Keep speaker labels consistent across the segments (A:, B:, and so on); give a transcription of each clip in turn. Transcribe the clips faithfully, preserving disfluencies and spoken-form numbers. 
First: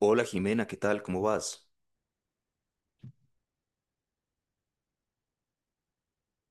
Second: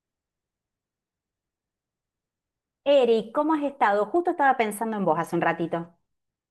A: Hola Jimena, ¿qué tal? ¿Cómo vas?
B: Eric, ¿cómo has estado? Justo estaba pensando en vos hace un ratito.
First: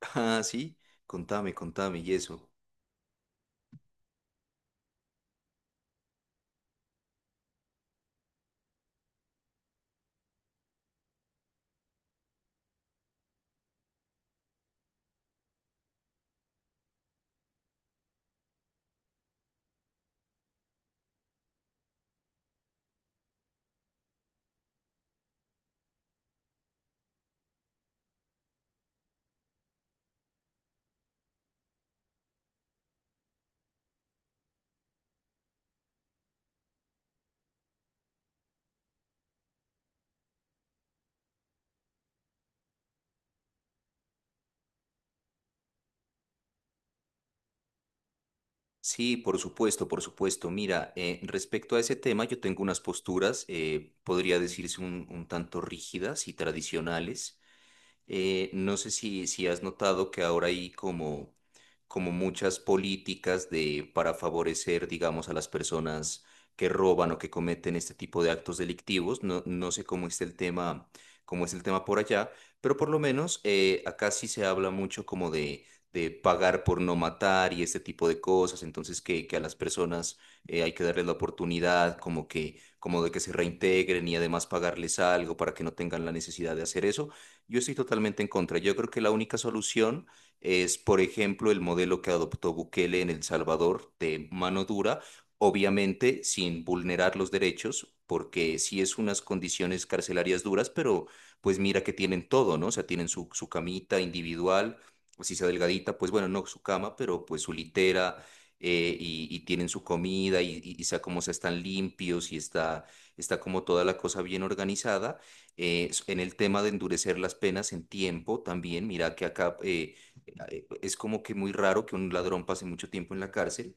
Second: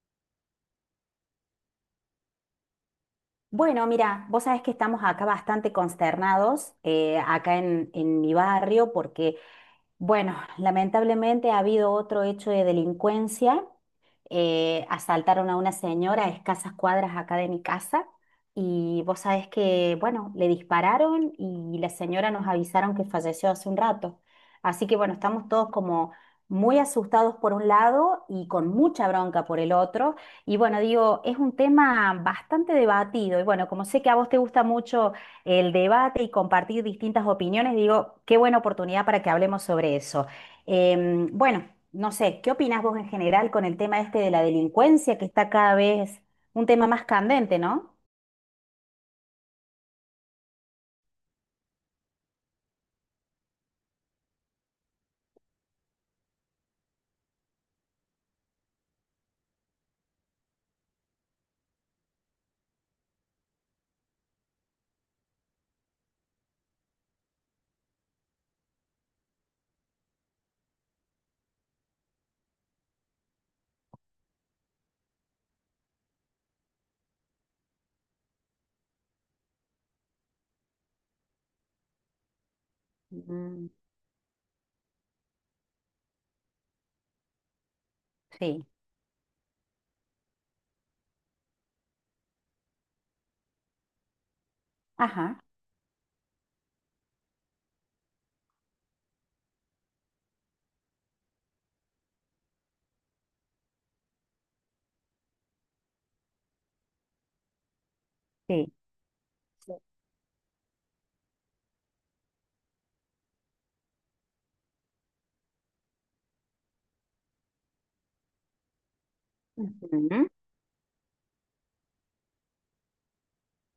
A: Ah, sí, contame, contame y eso.
B: Bueno, mira, vos sabés que estamos acá bastante consternados, eh, acá en, en mi barrio, porque, bueno, lamentablemente ha habido otro hecho de delincuencia eh, asaltaron a una señora a escasas cuadras acá de mi casa y vos sabés que, bueno, le dispararon y la señora nos avisaron que falleció hace un rato. Así que, bueno, estamos todos como muy asustados por un lado y con mucha bronca por el otro. Y bueno, digo, es un tema bastante debatido. Y bueno, como sé que a vos te gusta mucho el debate y compartir distintas opiniones, digo, qué buena oportunidad para que hablemos sobre eso. Em, bueno. No sé, ¿qué opinás vos en general con el tema este de la delincuencia, que está cada vez un tema más candente, ¿no?
A: Sí, por supuesto, por supuesto. Mira, eh, respecto a ese tema, yo tengo unas posturas, eh, podría decirse un, un tanto rígidas y tradicionales. Eh, no sé si, si has notado que ahora hay como, como muchas políticas de, para favorecer, digamos, a las personas que roban o que cometen este tipo de actos delictivos. No, no sé cómo está el tema, cómo es el tema por allá, pero por lo menos eh, acá sí se habla mucho como de, de pagar por no matar y este tipo de cosas. Entonces que, que a las personas eh, hay que darles la oportunidad, como que, como de que se
B: Mm,
A: reintegren y además pagarles algo para que no tengan la necesidad de hacer eso. Yo estoy totalmente en contra.
B: sí.
A: Yo creo que la única solución es, por ejemplo, el modelo que adoptó Bukele en El Salvador de mano dura,
B: Ajá,
A: obviamente sin vulnerar los derechos, porque sí es unas condiciones carcelarias duras, pero pues mira que tienen todo, ¿no? O sea, tienen su, su camita individual, o si sea delgadita, pues bueno, no su cama, pero pues su litera.
B: sí.
A: eh, y, y tienen
B: Sí.
A: su comida y, y, y sea como sea, están limpios y está, está como toda la cosa bien organizada. Eh, s- en el tema de endurecer las penas en tiempo también, mira que acá eh,
B: Ujú.
A: eh, es como que muy raro que un ladrón pase mucho tiempo en la cárcel.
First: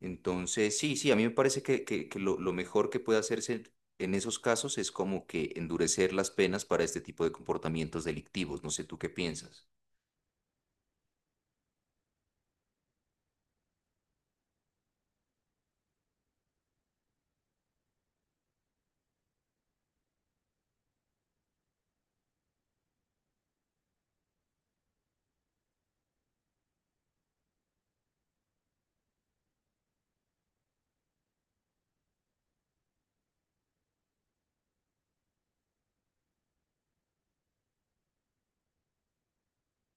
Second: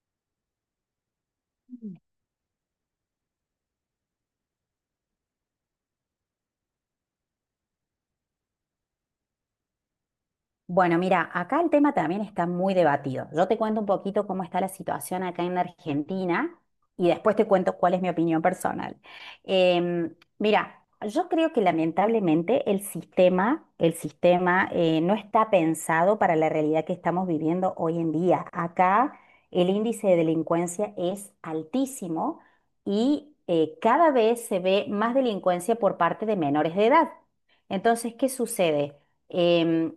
A: Entonces, sí, sí, a mí me parece que, que- que lo, lo mejor que puede hacerse en esos casos es como que endurecer las penas para este tipo de comportamientos delictivos. No sé tú qué piensas.
B: Bueno, mira, acá el tema también está muy debatido. Yo te cuento un poquito cómo está la situación acá en Argentina y después te cuento cuál es mi opinión personal. Em, mira, yo creo que lamentablemente el sistema, el sistema eh, no está pensado para la realidad que estamos viviendo hoy en día. Acá el índice de delincuencia es altísimo y eh, cada vez se ve más delincuencia por parte de menores de edad. Entonces, ¿qué sucede? Em,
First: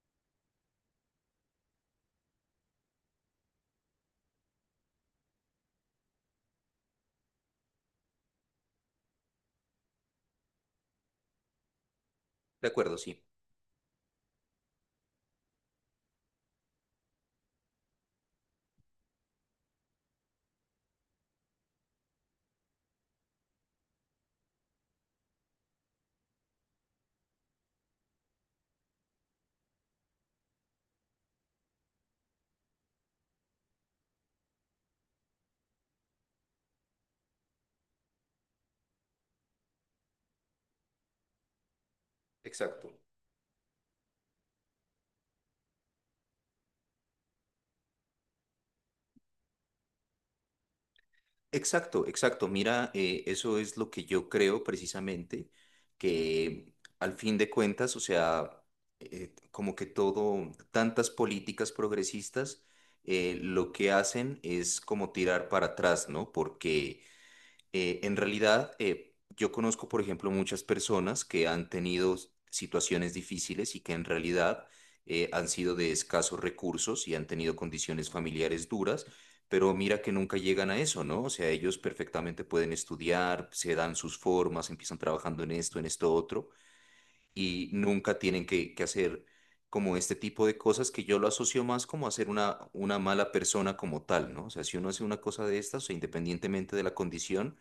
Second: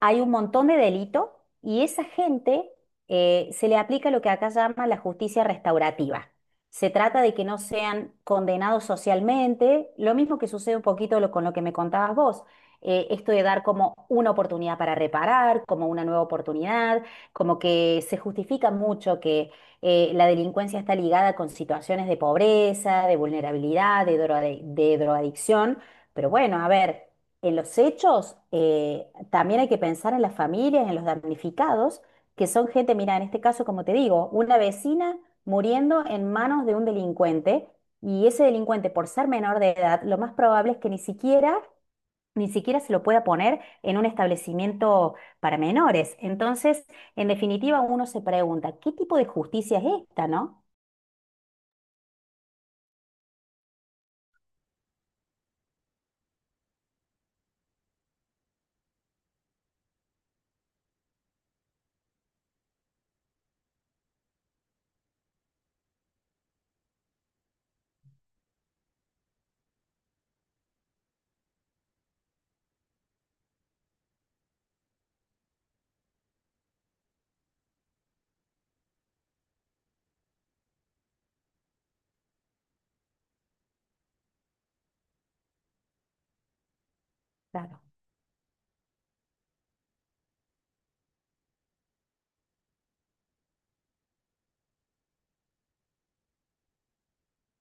B: hay un montón de delito y esa gente eh, se le aplica lo que acá llama la justicia restaurativa. Se trata de que no sean condenados socialmente, lo mismo que sucede un poquito lo- con lo que me contabas vos,
A: De acuerdo,
B: eh,
A: sí,
B: esto de dar como una oportunidad para reparar, como una nueva oportunidad, como que se justifica mucho que eh, la delincuencia está ligada con situaciones de pobreza, de vulnerabilidad, de droga- de drogadicción, pero bueno, a ver. En los hechos, eh, también hay que pensar en las familias, en los damnificados, que son gente, mira, en este caso, como te digo, una vecina muriendo en manos de un delincuente y ese delincuente, por ser menor de edad, lo más probable es que ni siquiera, ni siquiera
A: exacto.
B: se lo pueda poner en un establecimiento para menores. Entonces, en definitiva, uno se pregunta, ¿qué tipo de justicia es esta, no?
A: Exacto, exacto. Mira, eh, eso es lo que yo creo precisamente, que al fin de cuentas, o sea, eh, como que todo, tantas políticas progresistas, eh, lo que hacen es como tirar para atrás, ¿no? Porque eh, en realidad, eh, yo conozco, por ejemplo, muchas personas que han tenido situaciones difíciles y que en realidad eh, han sido de escasos recursos y han tenido condiciones familiares duras, pero mira que nunca llegan a eso, ¿no? O sea, ellos perfectamente pueden estudiar, se dan sus formas, empiezan trabajando en esto, en esto otro, y
B: Claro.
A: nunca tienen que, que hacer como este tipo de cosas que yo lo asocio más como a ser una, una mala persona como tal, ¿no? O sea, si uno hace una cosa de estas, o sea, independientemente de la condición,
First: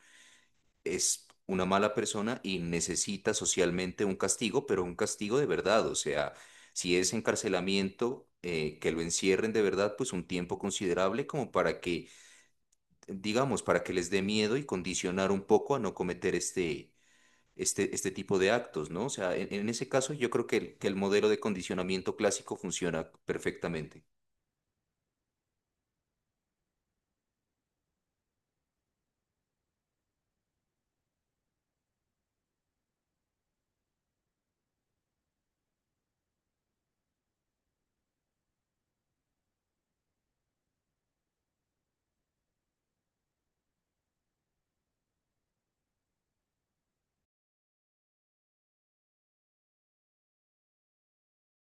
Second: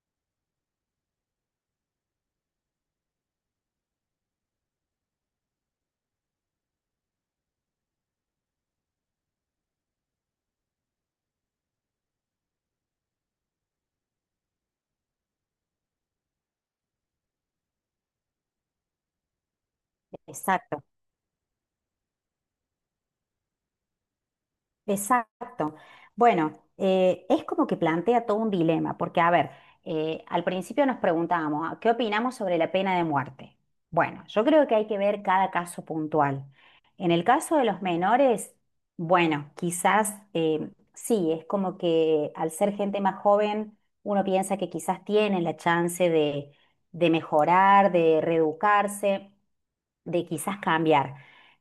A: es una mala persona y necesita socialmente un castigo, pero un castigo de verdad. O sea, si es encarcelamiento, eh, que lo encierren de verdad, pues un tiempo considerable como para que, digamos, para que les dé miedo y condicionar un poco a no cometer este, este, este tipo de actos, ¿no? O sea, en, en ese caso yo creo que el,
B: Exacto.
A: que el modelo de condicionamiento clásico funciona perfectamente.
B: Exacto. Bueno, eh, es como que plantea todo un dilema, porque a ver, eh, al principio nos preguntábamos, ah, ¿qué opinamos sobre la pena de muerte? Bueno, yo creo que hay que ver cada caso puntual. En el caso de los menores, bueno, quizás eh, sí, es como que al ser gente más joven, uno piensa que quizás tienen la chance de, de mejorar, de reeducarse de quizás cambiar.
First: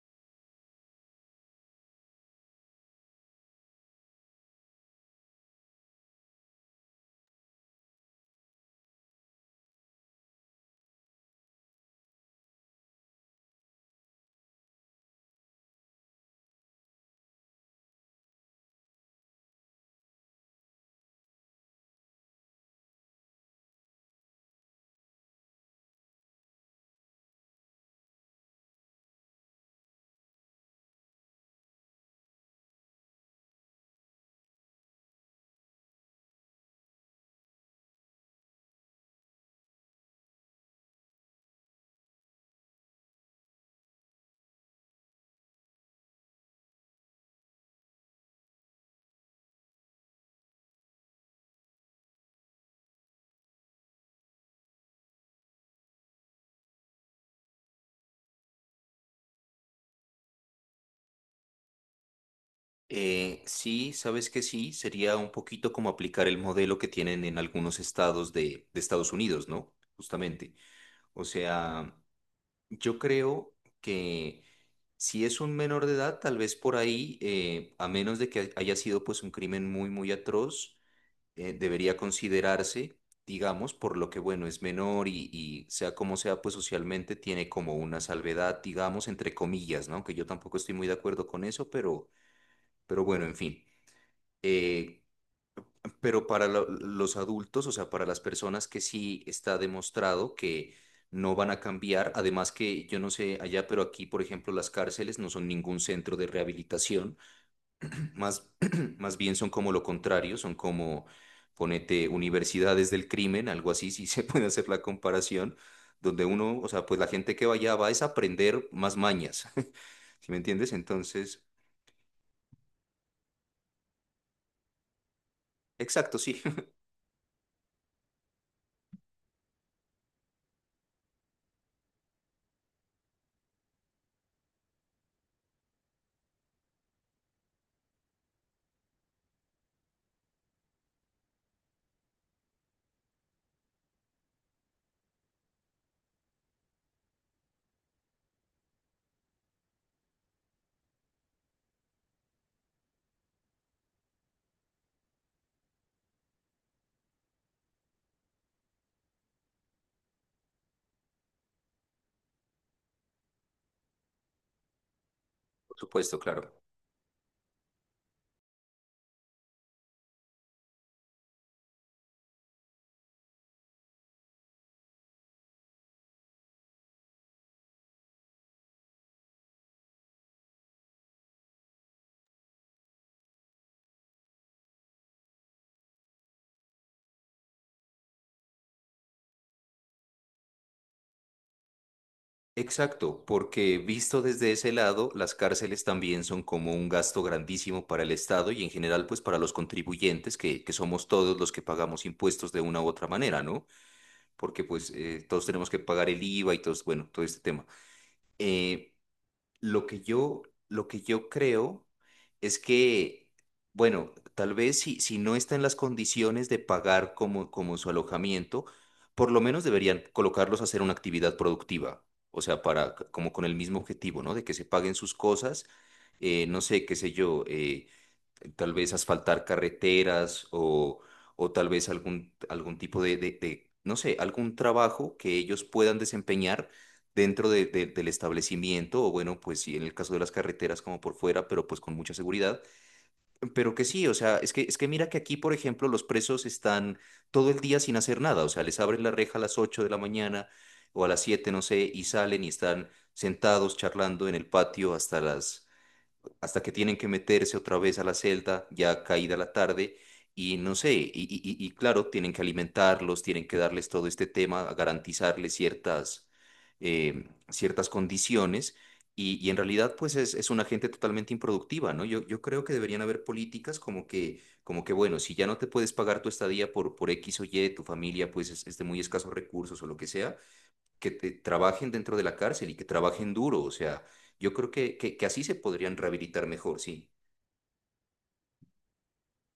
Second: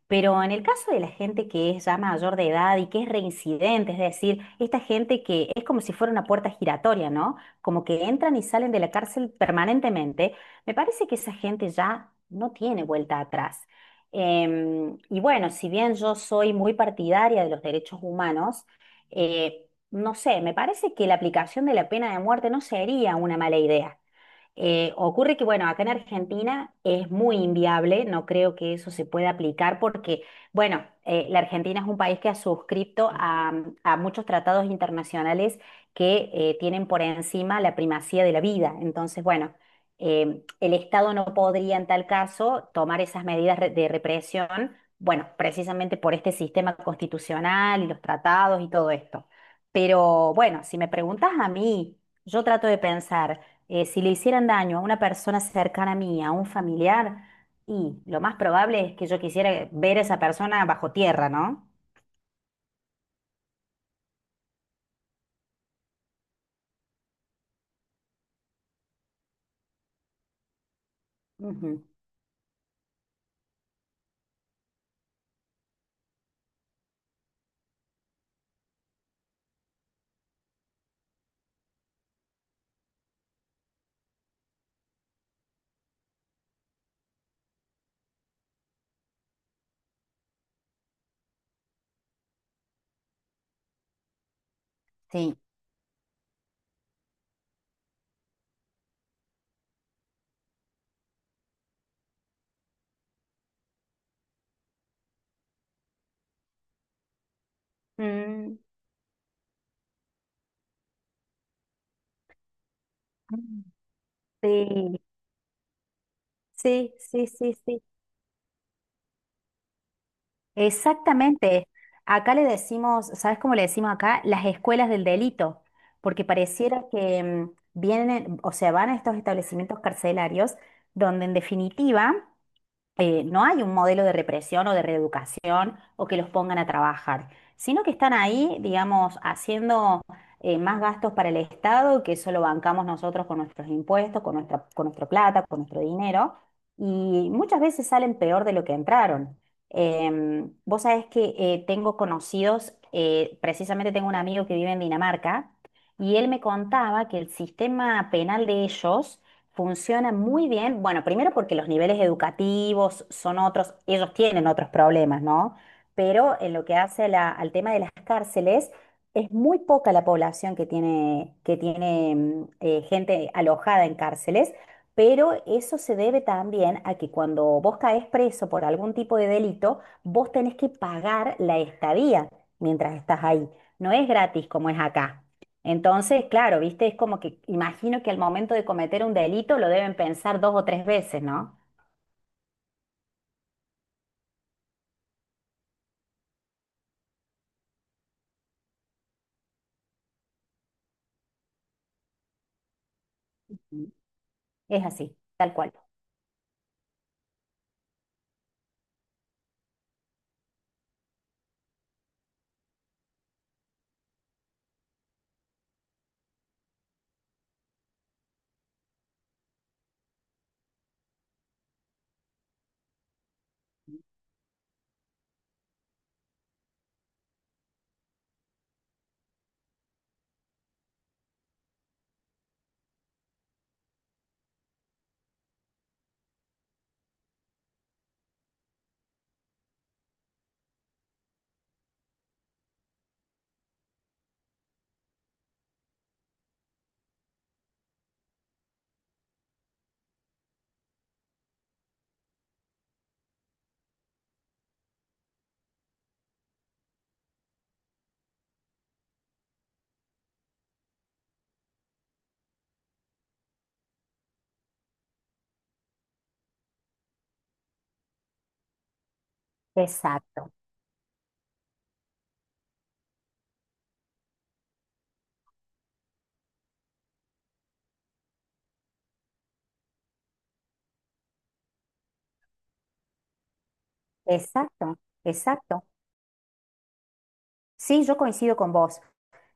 B: Pero en el caso de la gente que es ya mayor de edad y que es reincidente, es decir, esta gente que es como si fuera una puerta giratoria, ¿no? Como que entran y salen de la cárcel permanentemente, me parece que esa gente ya no tiene vuelta atrás. Em, y bueno, si bien yo soy muy partidaria de los derechos humanos, eh, no sé, me parece que la aplicación de la pena de muerte no sería una mala idea. Eh, ocurre que, bueno, acá en Argentina es muy inviable, no creo que eso se pueda aplicar porque, bueno, eh, la Argentina es un país que ha suscrito a, a muchos tratados internacionales que eh, tienen por encima la primacía de la vida. Entonces, bueno, eh, el Estado no podría en tal caso tomar esas medidas re- de represión, bueno, precisamente por este sistema constitucional y los tratados y todo esto. Pero bueno, si me preguntas a mí, yo trato de pensar eh, si le hicieran daño a una persona cercana a mí, a un familiar, y lo más probable es que yo quisiera ver a esa persona bajo tierra, ¿no?
A: Eh, sí, sabes que sí, sería un poquito como aplicar el modelo que tienen en algunos estados de, de Estados Unidos, ¿no? Justamente. O
B: Ujú.
A: sea, yo creo que si es un menor de edad, tal vez por ahí, eh, a menos de que haya sido pues un crimen muy, muy atroz, eh, debería considerarse, digamos, por lo que, bueno, es menor y, y sea como sea, pues socialmente tiene como una salvedad, digamos, entre comillas, ¿no? Que yo tampoco estoy muy de acuerdo con eso, pero, pero bueno, en fin. Eh,
B: Sí.
A: pero para lo- los adultos, o sea, para las personas que sí está demostrado que no van a cambiar, además que yo no sé allá, pero aquí, por ejemplo, las cárceles no son ningún centro de rehabilitación, más,
B: Mm,
A: más bien son como lo contrario, son como, ponete, universidades del crimen, algo así, si se puede hacer la
B: sí,
A: comparación, donde uno, o sea,
B: sí,
A: pues la
B: sí,
A: gente que
B: sí,
A: vaya
B: sí.
A: va es a aprender más mañas, ¿sí me entiendes? Entonces,
B: Exactamente. Acá le decimos, ¿sabes cómo le decimos acá? Las escuelas del delito,
A: exacto,
B: porque
A: sí,
B: pareciera que mm, vienen, o sea, van a estos establecimientos carcelarios donde en definitiva eh, no hay un modelo de represión o de reeducación o que los pongan a trabajar, sino que están ahí, digamos, haciendo eh, más gastos para el Estado que solo bancamos nosotros con nuestros impuestos, con nuestra, con nuestra plata, con nuestro dinero, y muchas veces salen peor de lo que entraron. Em, vos sabés que eh, tengo conocidos, eh, precisamente tengo un amigo que vive en Dinamarca, y él me contaba que el sistema penal de ellos funciona muy bien. Bueno, primero porque los niveles educativos son otros, ellos tienen otros problemas, ¿no?
A: por supuesto,
B: Pero
A: claro.
B: en lo que hace la- al tema de las cárceles, es muy poca la población que tiene, que tiene mm, eh, gente alojada en cárceles, pero eso se debe también a que cuando vos caes preso por algún tipo de delito, vos tenés que pagar la estadía mientras estás ahí. No es gratis como es acá. Entonces, claro, viste, es como que imagino que al momento de cometer un delito lo deben pensar dos o tres veces, ¿no?
A: Exacto, porque visto desde ese lado, las cárceles también son como un gasto grandísimo para el Estado y en general pues para los contribuyentes, que, que somos todos los que pagamos impuestos de una u otra manera, ¿no? Porque
B: Es
A: pues
B: así,
A: eh, todos
B: tal
A: tenemos
B: cual.
A: que pagar el IVA y todos, bueno, todo este tema. Eh, lo que yo, lo que yo creo es que, bueno, tal vez si, si no está en las condiciones de pagar como, como su alojamiento, por lo menos deberían colocarlos a hacer una actividad productiva. O sea, para, c- como con el mismo objetivo, ¿no? De que se paguen sus cosas, eh, no sé, qué sé yo, eh, tal vez asfaltar carreteras o, o tal vez algún, algún tipo de, de- de, no sé, algún trabajo que ellos puedan desempeñar dentro de- de- del establecimiento o bueno, pues sí, en el caso de las carreteras como por fuera, pero pues con mucha seguridad. Pero que sí, o sea, es que, es que mira que aquí, por ejemplo, los presos están todo el día sin hacer nada, o sea, les abren la reja a las ocho de la mañana o a las siete no sé, y salen y están sentados charlando en el patio hasta las hasta que tienen que meterse otra vez a la celda, ya caída la tarde, y no sé, y, y- y- y claro, tienen que alimentarlos, tienen que darles todo este tema, a garantizarles ciertas, eh, ciertas condiciones, y, y en realidad pues es, es
B: Exacto,
A: una gente totalmente improductiva, ¿no? Yo, yo creo que deberían haber políticas como que, como que, bueno, si ya no te puedes pagar tu estadía por, por X o Y, tu familia pues es, es de muy escasos recursos o lo que sea que te- trabajen dentro de la cárcel y que trabajen duro. O sea, yo creo que,
B: exacto,
A: que, que así se
B: exacto.
A: podrían rehabilitar mejor, sí.
B: Sí, yo coincido con vos.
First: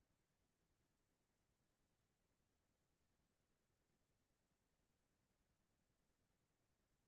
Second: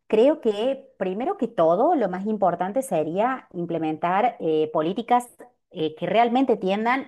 B: Creo que primero que todo, lo más importante sería implementar eh, políticas eh, que realmente tiendan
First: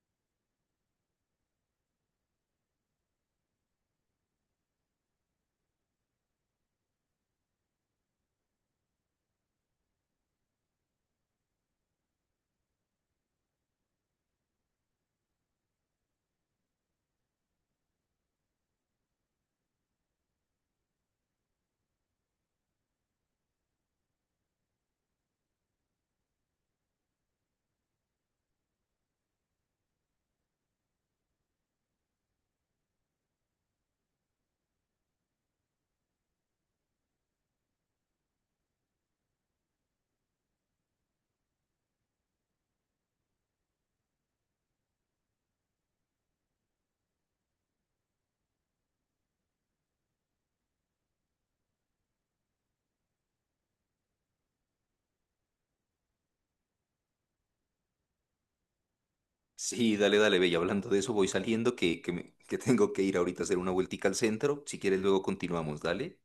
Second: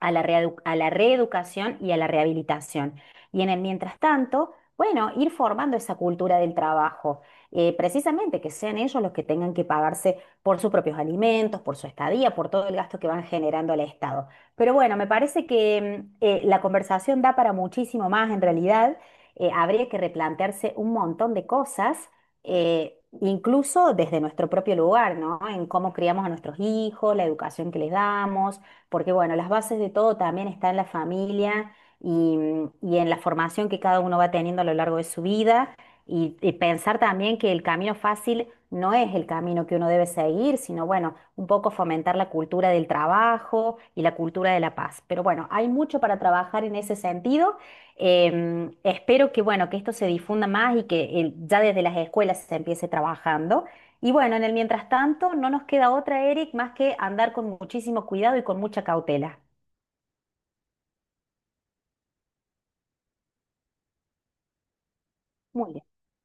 B: a la reedu- a la reeducación y a la rehabilitación. Y en el mientras tanto, bueno, ir formando esa cultura del trabajo, eh, precisamente que sean ellos los que tengan que pagarse por sus propios alimentos, por su estadía, por todo el gasto que van generando al Estado. Pero bueno, me parece que mm, eh, la conversación da para muchísimo más en realidad. Eh, habría que replantearse un montón de cosas. eh, Incluso desde nuestro propio lugar, ¿no? En cómo criamos a nuestros hijos, la educación que les damos, porque bueno, las bases de todo también está en la familia y, y en la formación que cada uno va teniendo a lo largo de su vida y, y pensar también que el camino fácil no es el camino que uno debe seguir, sino bueno, un poco fomentar la cultura del trabajo y la cultura de la paz. Pero bueno, hay mucho para trabajar en ese sentido. Em, espero que bueno, que esto se difunda más y que el- ya desde las escuelas se empiece trabajando. Y bueno, en el mientras tanto, no nos queda otra, Eric, más que andar con muchísimo cuidado y con mucha cautela.
A: Sí, dale, dale, Bella. Hablando de eso, voy saliendo, que, que, me- que tengo que ir ahorita a hacer una vueltica al centro. Si quieres, luego
B: Muy
A: continuamos,
B: bien.
A: dale.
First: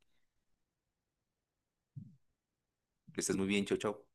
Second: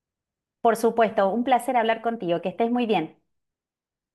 B: Por supuesto, un placer hablar contigo, que estés muy bien.
A: Que estés muy bien, chao, chao.